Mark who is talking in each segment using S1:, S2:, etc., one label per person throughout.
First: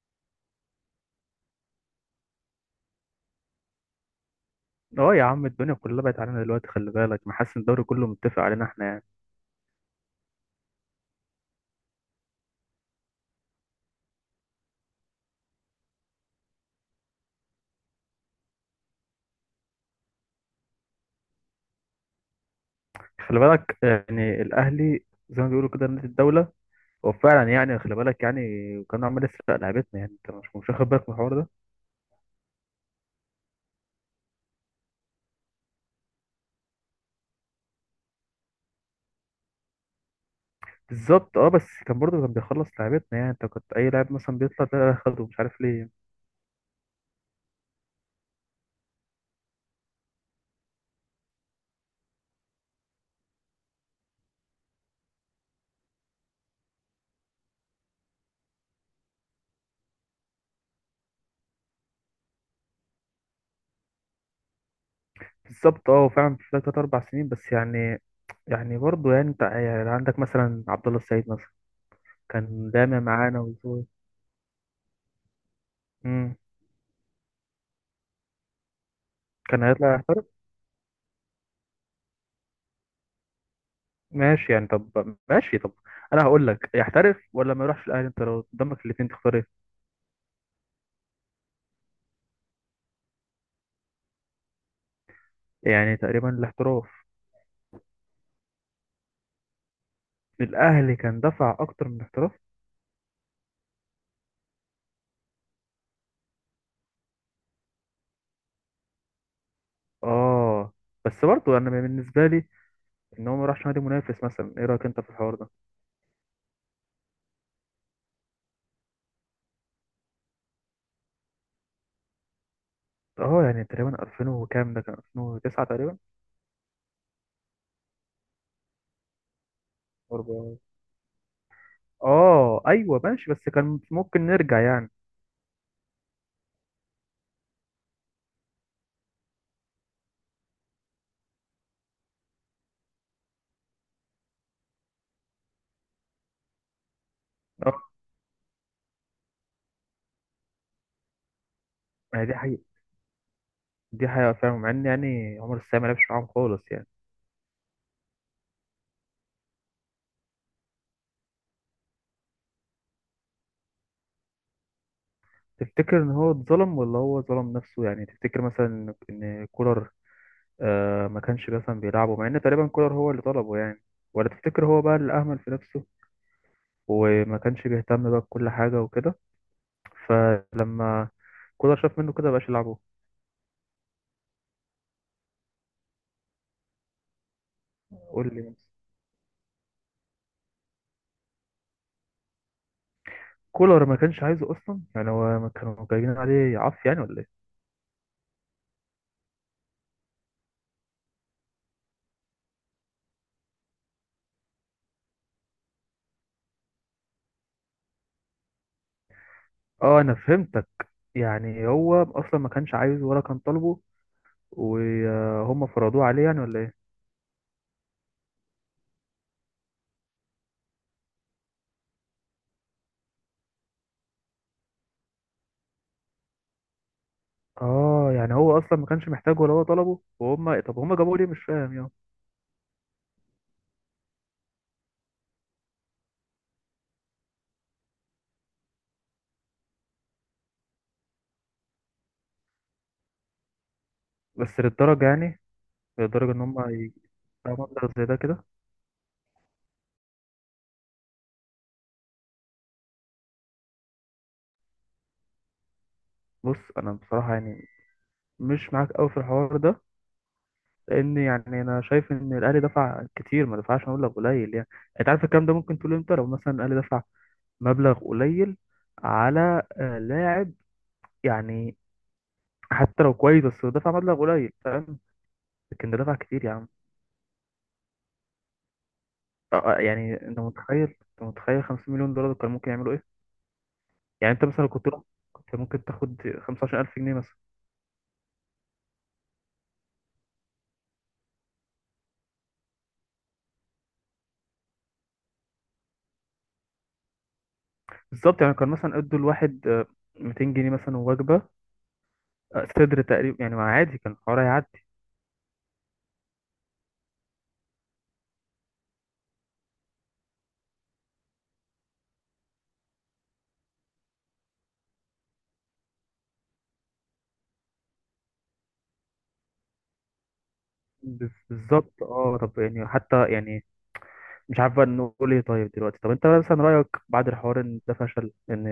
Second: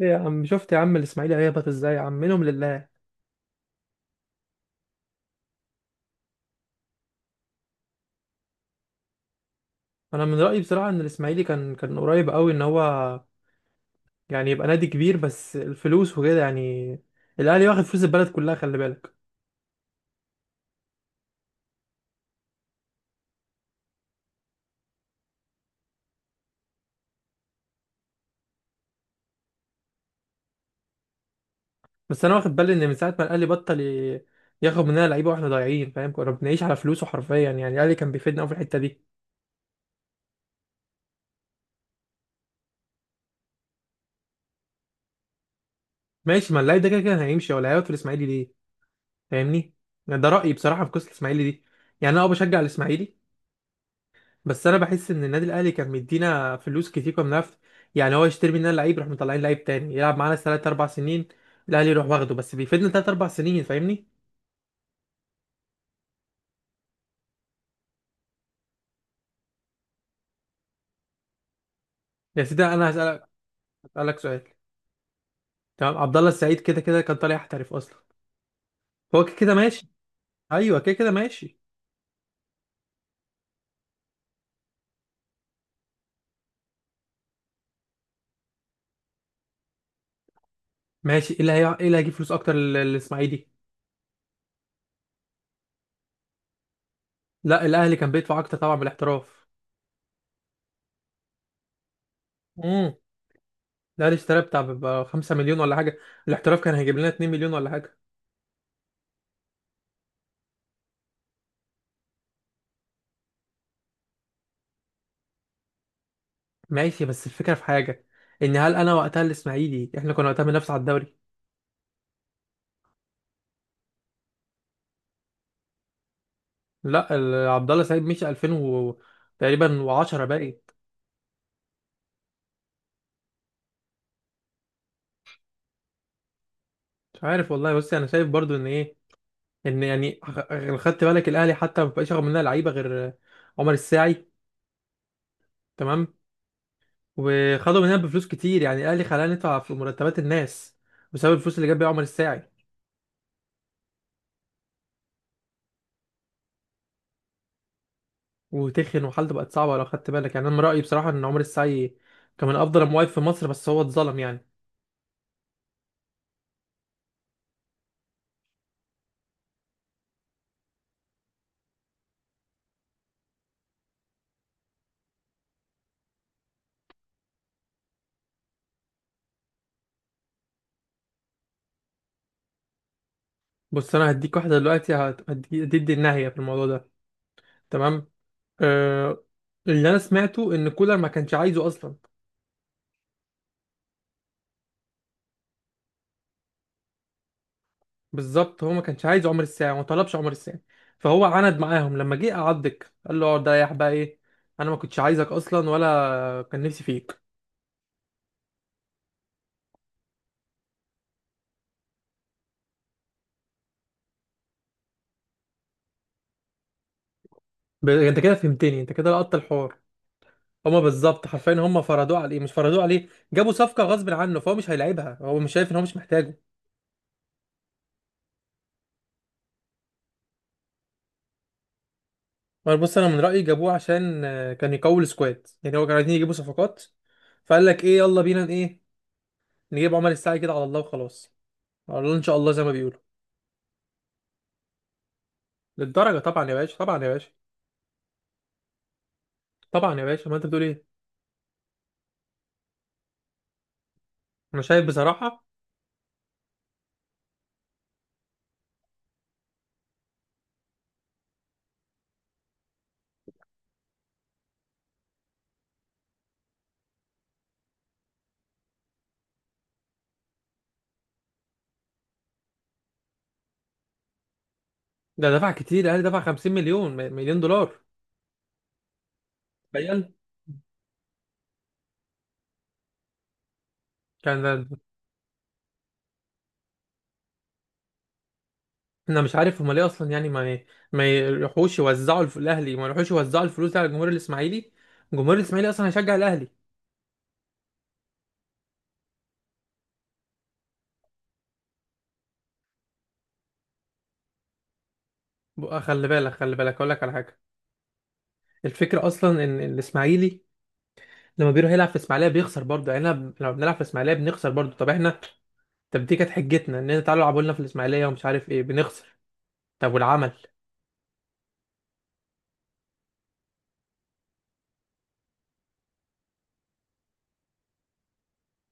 S1: إيه يا عم، شفت يا عم الاسماعيلي هيهبط ازاي يا عم؟ منهم لله.
S2: اه يا عم، الدنيا كلها بقت علينا دلوقتي. خلي بالك، ما حاسس إن الدوري كله متفق علينا احنا يعني؟
S1: انا من رايي بصراحه ان الاسماعيلي كان قريب قوي ان هو يعني يبقى نادي كبير، بس الفلوس وكده يعني. الاهلي واخد فلوس البلد كلها، خلي بالك.
S2: خلي بالك يعني، الاهلي زي ما بيقولوا كده نادي الدوله. هو فعلا يعني، خلي بالك يعني، كان عمال يسرق لعيبتنا. يعني انت مش واخد بالك من الحوار ده؟
S1: بس انا واخد بالي ان من ساعه ما الاهلي بطل ياخد مننا لعيبه، واحنا ضايعين، فاهم؟ كنا بنعيش على فلوسه حرفيا، يعني الاهلي كان بيفيدنا قوي في الحته دي.
S2: بالظبط. اه، بس كان برضه كان بيخلص لعيبتنا. يعني انت كنت اي لاعب مثلا بيطلع ده ياخده، مش عارف ليه.
S1: ماشي، ما اللعيب ده كده كان هيمشي، ولا هيقعد في الاسماعيلي ليه؟ فاهمني؟ يعني ده رايي بصراحه في قصه الاسماعيلي دي. يعني انا اه بشجع الاسماعيلي، بس انا بحس ان النادي الاهلي كان مدينا فلوس كتير، كنا بنعرف يعني. هو يشتري مننا لعيب يروح، مطلعين لعيب تاني يلعب معانا ثلاث اربع سنين، الاهلي يروح واخده، بس بيفيدنا ثلاث اربع سنين، فاهمني؟
S2: بالظبط. اه، فعلا في ثلاث اربع سنين، بس يعني برضه يعني، انت يعني عندك مثلا عبد الله السعيد مثلا،
S1: يا سيدي،
S2: كان
S1: انا
S2: دايما
S1: هسالك،
S2: معانا وزوي.
S1: هسالك سؤال. تمام، عبد الله
S2: مم.
S1: السعيد كده كده كان طالع يحترف اصلا، هو كده كده
S2: كان
S1: ماشي.
S2: هيطلع.
S1: ايوه، كده كده ماشي.
S2: ماشي يعني، طب ماشي، طب انا هقول لك، يحترف ولا ما يروحش الاهلي، انت لو قدامك الاثنين تختار ايه؟
S1: ماشي، ايه اللي هيجيب فلوس اكتر للاسماعيلي؟
S2: يعني تقريبا الاحتراف.
S1: لا، الاهلي كان بيدفع اكتر طبعا بالاحتراف.
S2: الاهلي كان دفع اكتر من الاحتراف.
S1: امم الاهلي اشترى بتاع ب 5 مليون ولا حاجه، الاحتراف كان هيجيب لنا 2 مليون ولا حاجه.
S2: اه، بس برضه انا بالنسبه لي، ان هو ما راحش نادي منافس مثلا، ايه رايك انت في الحوار ده؟
S1: ماشي، بس الفكرة في حاجة، ان هل انا وقتها الاسماعيلي احنا كنا وقتها بننافس على الدوري؟
S2: اه يعني تقريبا 2000 وكام، ده كان 2009 تقريبا.
S1: لا، عبد الله سعيد مشي 2000 و... تقريبا، و10
S2: أربعة.
S1: باقي.
S2: اه ايوه ماشي، بس كان ممكن نرجع يعني.
S1: مش عارف والله، بس انا شايف برضو ان ايه، ان يعني خدت بالك الاهلي حتى ما بقاش ياخد مننا لعيبة غير عمر الساعي، تمام؟
S2: اه،
S1: وخدوا مننا بفلوس كتير، يعني الاهلي خلانا ندفع في مرتبات الناس بسبب الفلوس اللي جاب بيها عمر
S2: ما هي دي
S1: الساعي.
S2: حقيقه. دي حقيقه فعلا، مع ان يعني عمر السام ما لعبش معاهم خالص يعني.
S1: وتخن وحالته بقت صعبة، لو خدت بالك، يعني انا من رأيي بصراحة ان عمر الساعي كان من افضل المواقف في مصر، بس هو اتظلم يعني.
S2: تفتكر ان هو اتظلم ولا هو ظلم نفسه؟ يعني تفتكر مثلا إن كولر، ما كانش مثلا بيلعبه، مع ان تقريبا كولر هو اللي طلبه يعني. ولا تفتكر هو بقى اللي اهمل في نفسه، وما كانش بيهتم بقى بكل حاجة وكده؟ فلما كولر شاف منه كده مبقاش يلعبه.
S1: بص، انا هديك واحده دلوقتي هتدي النهايه في الموضوع ده، تمام؟
S2: قول لي.
S1: آه، اللي انا سمعته ان كولر ما كانش عايزه اصلا.
S2: كولر ما كانش عايزه اصلا؟ يعني هو ما كانوا جايبين عليه عف يعني ولا ايه؟
S1: بالظبط، هو ما كانش عايز عمر الساعه، ما طلبش عمر الساعه. فهو عند معاهم، لما جه قعدك قال له اقعد ريح بقى، ايه؟ انا ما كنتش عايزك اصلا ولا كان نفسي فيك.
S2: اه، انا فهمتك. يعني هو اصلا ما كانش عايزه ولا كان طالبه، وهم فرضوه عليه يعني ولا ايه؟
S1: انت كده فهمتني، انت كده لقطت الحوار. هما بالظبط، حرفيا هما فرضوه عليه، مش فرضوه عليه، جابوا صفقه غصب عنه، فهو مش هيلعبها، هو مش شايف ان هو مش محتاجه.
S2: اه يعني هو اصلا ما كانش محتاجه ولا هو طلبه، وهم، طب هم جابوه ليه؟ مش فاهم يعني.
S1: ما بص، انا من رايي جابوه عشان كان يقوي السكواد، يعني هو كانوا عايزين يجيبوا صفقات. فقال لك ايه، يلا بينا ايه، نجيب عمر الساعي كده على الله وخلاص. على الله ان شاء الله زي ما بيقولوا.
S2: بس للدرجه يعني؟
S1: للدرجه؟
S2: لدرجه ان
S1: طبعا يا
S2: هم
S1: باشا، طبعا يا باشا،
S2: يجيبوا مبلغ زي ده كده؟
S1: طبعا يا باشا، ما انت بتقول ايه؟ انا شايف بصراحه
S2: بص انا بصراحه يعني، مش معاك قوي في الحوار ده. لان يعني انا شايف ان الاهلي دفع كتير، ما دفعش مبلغ قليل يعني. انت عارف الكلام ده ممكن تقول امتى؟ لو مثلا الاهلي دفع مبلغ قليل على لاعب، يعني حتى لو كويس، بس هو دفع مبلغ قليل، فاهم؟
S1: ده دفع كتير،
S2: لكن ده
S1: قال
S2: دفع
S1: دفع
S2: كتير يا
S1: 50
S2: عم.
S1: مليون مليون دولار. تخيل
S2: يعني انت متخيل 50 مليون دولار كان ممكن يعملوا ايه؟ يعني انت مثلا
S1: كان،
S2: لو كنت ممكن تاخد 15,000 جنيه مثلا.
S1: انا مش عارف هم ليه اصلا، يعني ما الاهلي ما يروحوش يوزعوا الفلوس دي على الجمهور الاسماعيلي، الجمهور الاسماعيلي اصلا هيشجع الاهلي.
S2: بالظبط، يعني كان مثلا ادوا الواحد 200 جنيه مثلا وجبة صدر تقريبا يعني، ما عادي كان الحوار هيعدي.
S1: بقى خلي بالك، خلي بالك اقول لك على حاجه. الفكره اصلا ان الاسماعيلي لما بيروح يلعب في اسماعيليه بيخسر برضه، يعني لما بنلعب في اسماعيليه بنخسر برضه. طب احنا، طب دي كانت حجتنا ان انت تعالوا العبوا لنا في الاسماعيليه ومش عارف ايه، بنخسر. طب والعمل؟
S2: بالظبط. اه، طب يعني حتى يعني، مش عارف بقى نقول ايه. طيب دلوقتي، طب انت مثلا رأيك بعد الحوار ان ده فشل، ان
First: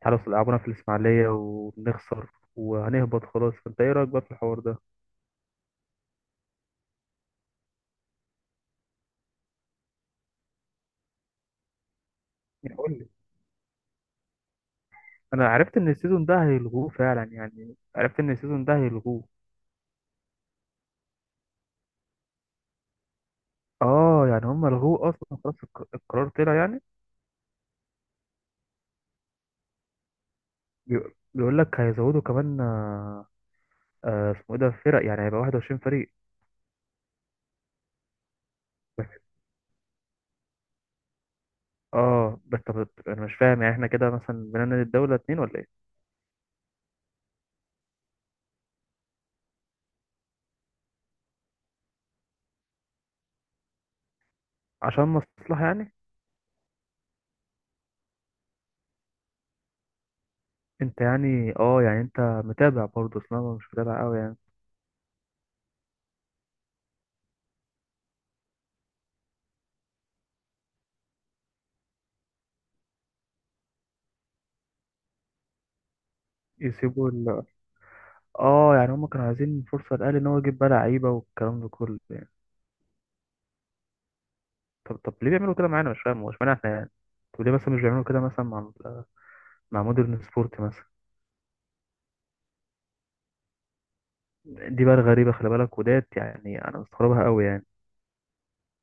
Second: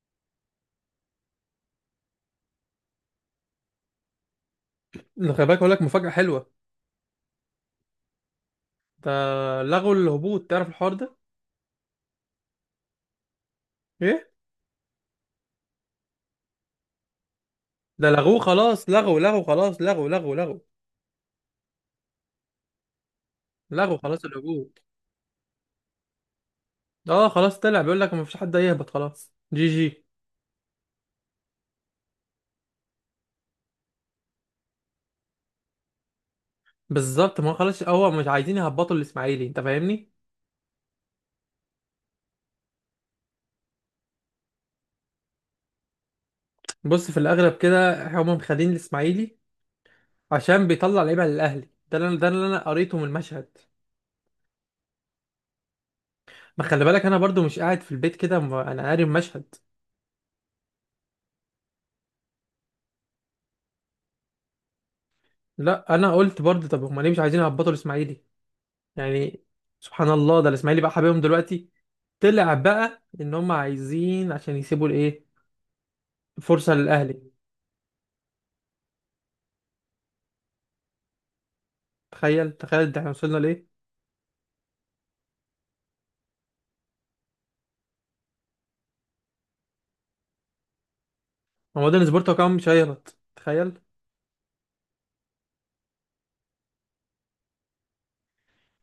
S2: تعالوا لعبونا في الإسماعيلية ونخسر وهنهبط خلاص، فانت ايه رأيك بقى في الحوار ده؟
S1: ده خلي بالك اقول لك مفاجاه حلوه. ده لغوا الهبوط، تعرف الحوار ده؟
S2: يعني قول لي.
S1: ايه؟
S2: انا عرفت ان السيزون ده هيلغوه فعلا، يعني
S1: ده
S2: عرفت ان
S1: لغوه
S2: السيزون ده
S1: خلاص، لغوا،
S2: هيلغوه.
S1: لغوا خلاص، لغوا، لغوا، لغوا. لغوا خلاص
S2: اه يعني هم
S1: الهبوط.
S2: لغوه اصلا خلاص. القرار طلع يعني.
S1: اه، خلاص طلع، بيقول لك مفيش حد هيهبط خلاص، جي جي.
S2: بيقول لك هيزودوا كمان اسمه ايه ده، فرق، يعني هيبقى 21 فريق.
S1: بالظبط، ما هو خلاص، هو مش عايزين يهبطوا
S2: بس.
S1: الاسماعيلي، انت فاهمني.
S2: اه، بس طب انا مش فاهم يعني، احنا كده مثلا بنعمل الدولة اتنين ولا ايه؟
S1: بص، في الاغلب كده هم مخلين الاسماعيلي عشان بيطلع لعيبه للاهلي، ده اللي ده اللي انا قريته من المشهد.
S2: عشان مصلحة يعني؟
S1: ما خلي بالك، انا برضو مش قاعد في البيت كده، انا قاري المشهد.
S2: انت يعني، يعني انت متابع برضه، اصل انا مش متابع قوي يعني.
S1: لا، انا قلت برضو، طب هم ليه مش عايزين يهبطوا الاسماعيلي يعني؟ سبحان الله، ده الاسماعيلي بقى حبيبهم دلوقتي. طلع بقى ان هم عايزين عشان يسيبوا الايه، فرصه
S2: يسيبوا
S1: للاهلي.
S2: ال... اه يعني هم كانوا عايزين فرصة للاهلي ان هو يجيب بقى لعيبة والكلام ده كله يعني.
S1: تخيل، تخيل، ده احنا وصلنا لايه.
S2: طب ليه بيعملوا كده معانا؟ مش فاهم هو اشمعنى احنا يعني. طب ليه مثلا مش بيعملوا كده مثلا مع مودرن سبورت مثلا؟
S1: هو مودرن سبورت هو كمان مش هيهبط، تخيل.
S2: دي بقى الغريبة، خلي بالك وديت يعني، أنا مستغربها قوي يعني.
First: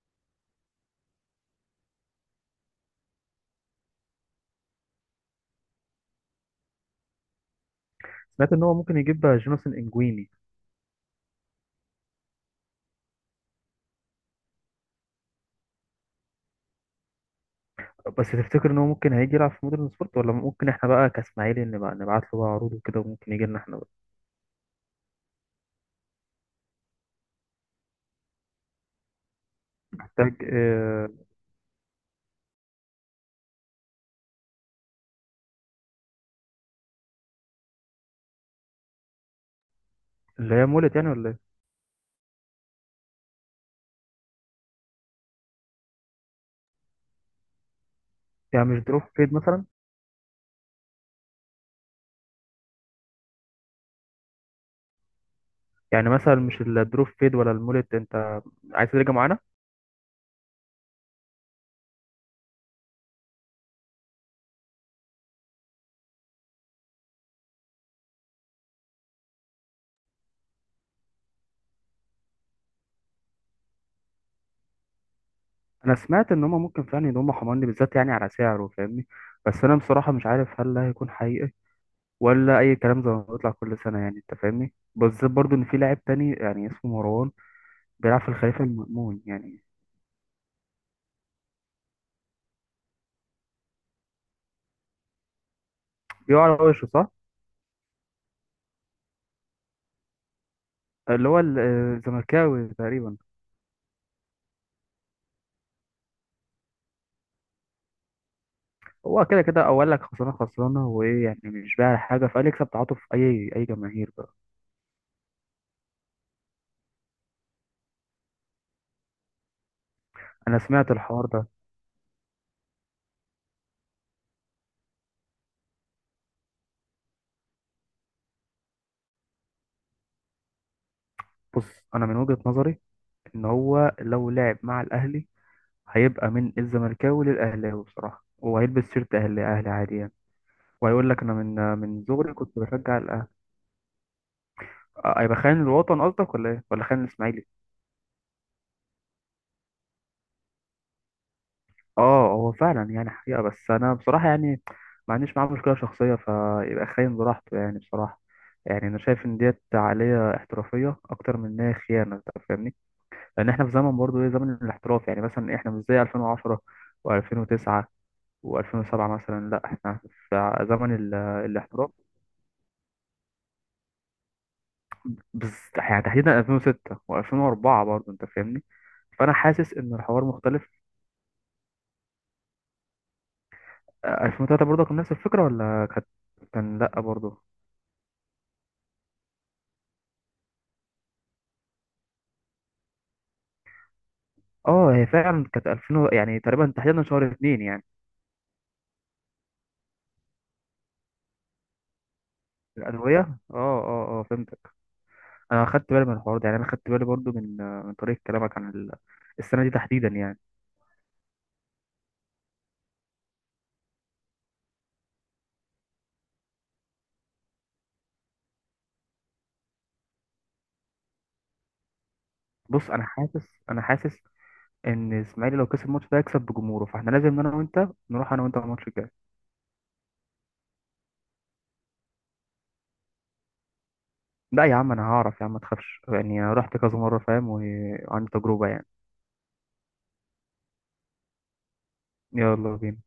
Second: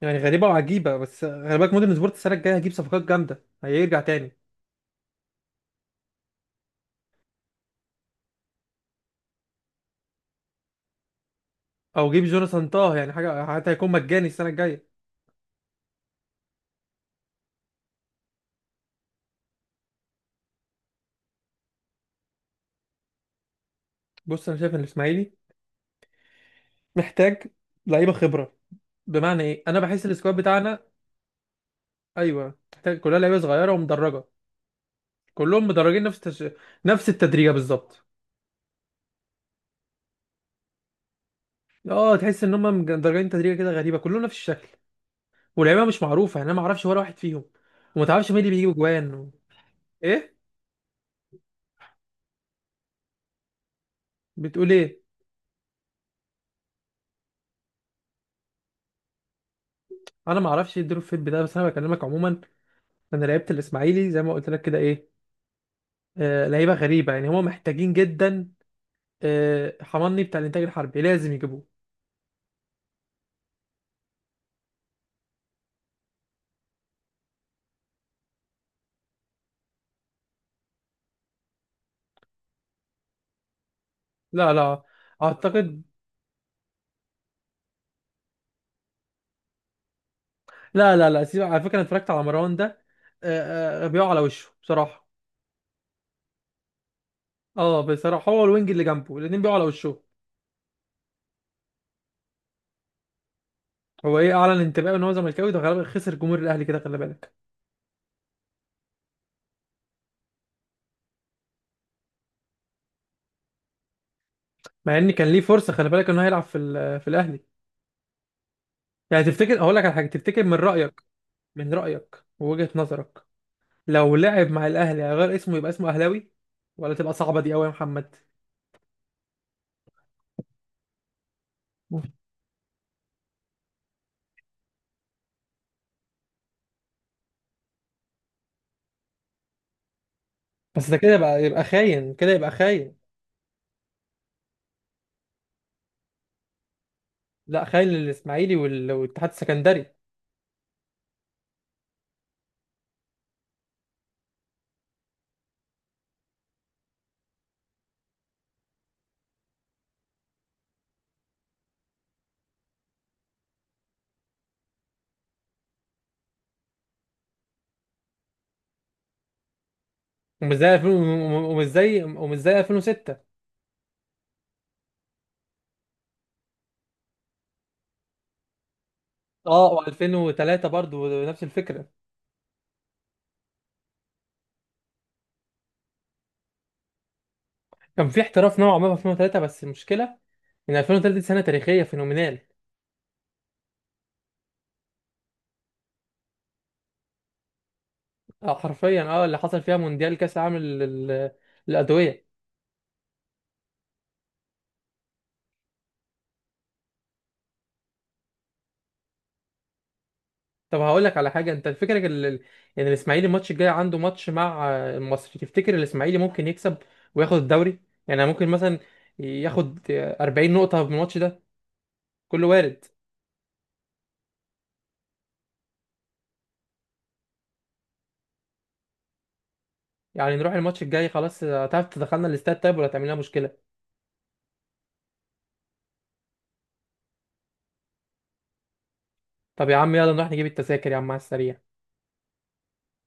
S1: يعني غريبه وعجيبه، بس خلي بالك، مودرن سبورت السنه الجايه هيجيب صفقات جامده، هيرجع تاني.
S2: سمعت إن هو ممكن يجيب بقى جوناثان إنجويني.
S1: او جيب جوناثان طه يعني حاجه، حتى هيكون مجاني السنه الجايه.
S2: بس تفتكر إن هو ممكن هيجي يلعب في مودرن سبورت، ولا ممكن إحنا بقى كإسماعيلي نبقى نبعت له بقى عروض وكده وممكن يجي لنا إحنا بقى؟
S1: بص، انا شايف ان الاسماعيلي محتاج لعيبه خبره. بمعنى ايه؟ انا بحس
S2: محتاج
S1: السكواد بتاعنا، ايوه، محتاج كلها لعيبه صغيره ومدرجه. كلهم مدرجين نفس التدريجه بالظبط.
S2: اللي هي مولت يعني ولا إيه؟
S1: اه، تحس ان هم مدرجين تدريجه كده غريبه، كلهم نفس الشكل. واللعيبه مش معروفه، يعني انا ما اعرفش ولا واحد فيهم، وما تعرفش مين اللي
S2: يعني
S1: بيجيب
S2: مش دروب
S1: جوان و...
S2: فيد مثلا؟
S1: ايه، بتقول ايه؟
S2: يعني مثلا مش الدروب فيد ولا المولت، أنت عايز ترجع معانا؟
S1: انا ما اعرفش ايه الدروب فيت ده، بس انا بكلمك عموما. انا لعيبه الاسماعيلي زي ما قلت لك كده ايه، آه، لعيبه غريبه. يعني هم محتاجين جدا، آه، حماني بتاع الانتاج الحربي لازم يجيبوه.
S2: أنا سمعت إن هما ممكن فعلا يضموا حماني بالذات، يعني على سعره فاهمني. بس أنا بصراحة مش عارف هل ده هيكون حقيقي، ولا أي كلام زي ما بيطلع كل سنة يعني. أنت
S1: لا،
S2: فاهمني،
S1: لا،
S2: بالذات برضو إن في
S1: اعتقد
S2: لاعب تاني يعني اسمه مروان، بيلعب في الخليفة المأمون يعني.
S1: لا، لا، لا، سيبك. على فكره انا اتفرجت على مروان ده، آه، بيقع على وشه بصراحه.
S2: بيقع على وشه صح؟
S1: اه بصراحه، هو الوينج اللي جنبه الاثنين بيقعوا على وشه.
S2: اللي هو الزملكاوي تقريبا.
S1: هو ايه، اعلن انتباهه ان هو زملكاوي، ده غالبا خسر جمهور الاهلي كده، خلي بالك.
S2: هو كده كده أول لك خسرانة خسرانة، وإيه يعني؟ مش بايع حاجة، فقال يكسب تعاطف أي جماهير بقى.
S1: مع ان كان ليه فرصه، خلي بالك، انه هيلعب في الاهلي. يعني تفتكر، هقول لك على حاجه، تفتكر من
S2: أنا سمعت
S1: رايك،
S2: الحوار ده.
S1: من رايك ووجهه نظرك، لو لعب مع الاهلي هيغير اسمه يبقى اسمه اهلاوي؟ ولا تبقى صعبه دي قوي يا محمد؟
S2: بص أنا من وجهة نظري، إن هو لو لعب مع الأهلي هيبقى من الزملكاوي للأهلاوي بصراحة، وهيلبس شيرت أهلي أهلي عادي يعني.
S1: بس ده
S2: وهيقول
S1: كده
S2: لك أنا
S1: يبقى
S2: من
S1: يبقى
S2: من
S1: خاين، كده
S2: صغري
S1: يبقى
S2: كنت
S1: خاين.
S2: بشجع الأهلي. هيبقى خاين الوطن قصدك ولا إيه؟ ولا خاين الإسماعيلي؟
S1: لا، خاين للاسماعيلي والاتحاد السكندري.
S2: اه هو فعلا يعني حقيقة، بس انا بصراحة يعني ما عنديش معاه مشكلة شخصية، فيبقى خاين براحته يعني بصراحة. يعني انا شايف ان ديت عقلية احترافية اكتر من ان هي خيانة، انت فاهمني. لان احنا في زمن برضه ايه، زمن الاحتراف، يعني مثلا احنا مش زي 2010 و2009 و2007 مثلا، لا احنا
S1: ومش
S2: في
S1: زي 2000
S2: زمن الاحتراف.
S1: ومش زي 2006.
S2: بس يعني تحديدا 2006 و2004 برضه انت فاهمني، فانا
S1: اه،
S2: حاسس ان الحوار
S1: و2003
S2: مختلف.
S1: برضو نفس الفكره.
S2: 2003 برضه كان نفس الفكرة ولا كانت، كان لا برضه.
S1: كان في احتراف نوعا ما في 2003، بس المشكله ان 2003 دي سنه تاريخيه فينومينال.
S2: اه هي فعلا كانت 2000 يعني تقريبا تحديدا شهر اتنين يعني.
S1: اه حرفيا، اه، اللي حصل فيها مونديال كاس العالم لل- للادويه.
S2: الأدوية، اه اه اه، فهمتك. أنا خدت بالي من الحوار ده يعني، أنا خدت بالي برضو من طريقة كلامك عن السنة دي تحديدا يعني.
S1: طب هقول لك على حاجه، انت فكرك ان الاسماعيلي الماتش الجاي عنده ماتش مع، آه، المصري، تفتكر الاسماعيلي ممكن يكسب وياخد الدوري؟ يعني ممكن مثلا ياخد، آه، 40 نقطه من الماتش ده، كله وارد.
S2: بص أنا حاسس، إن إسماعيلي لو كسب الماتش ده هيكسب بجمهوره، فإحنا لازم أنا وأنت نروح أنا وأنت الماتش الجاي.
S1: يعني نروح الماتش الجاي، خلاص، آه، هتعرف تدخلنا الاستاد طيب، ولا تعمل لنا مشكله؟
S2: لا يا عم أنا هعرف يا عم، ما تخافش يعني، أنا رحت كذا مرة فاهم وعندي تجربة يعني.
S1: طب يا عم يلا نروح نجيب التذاكر يا عم على السريع.
S2: يلا بينا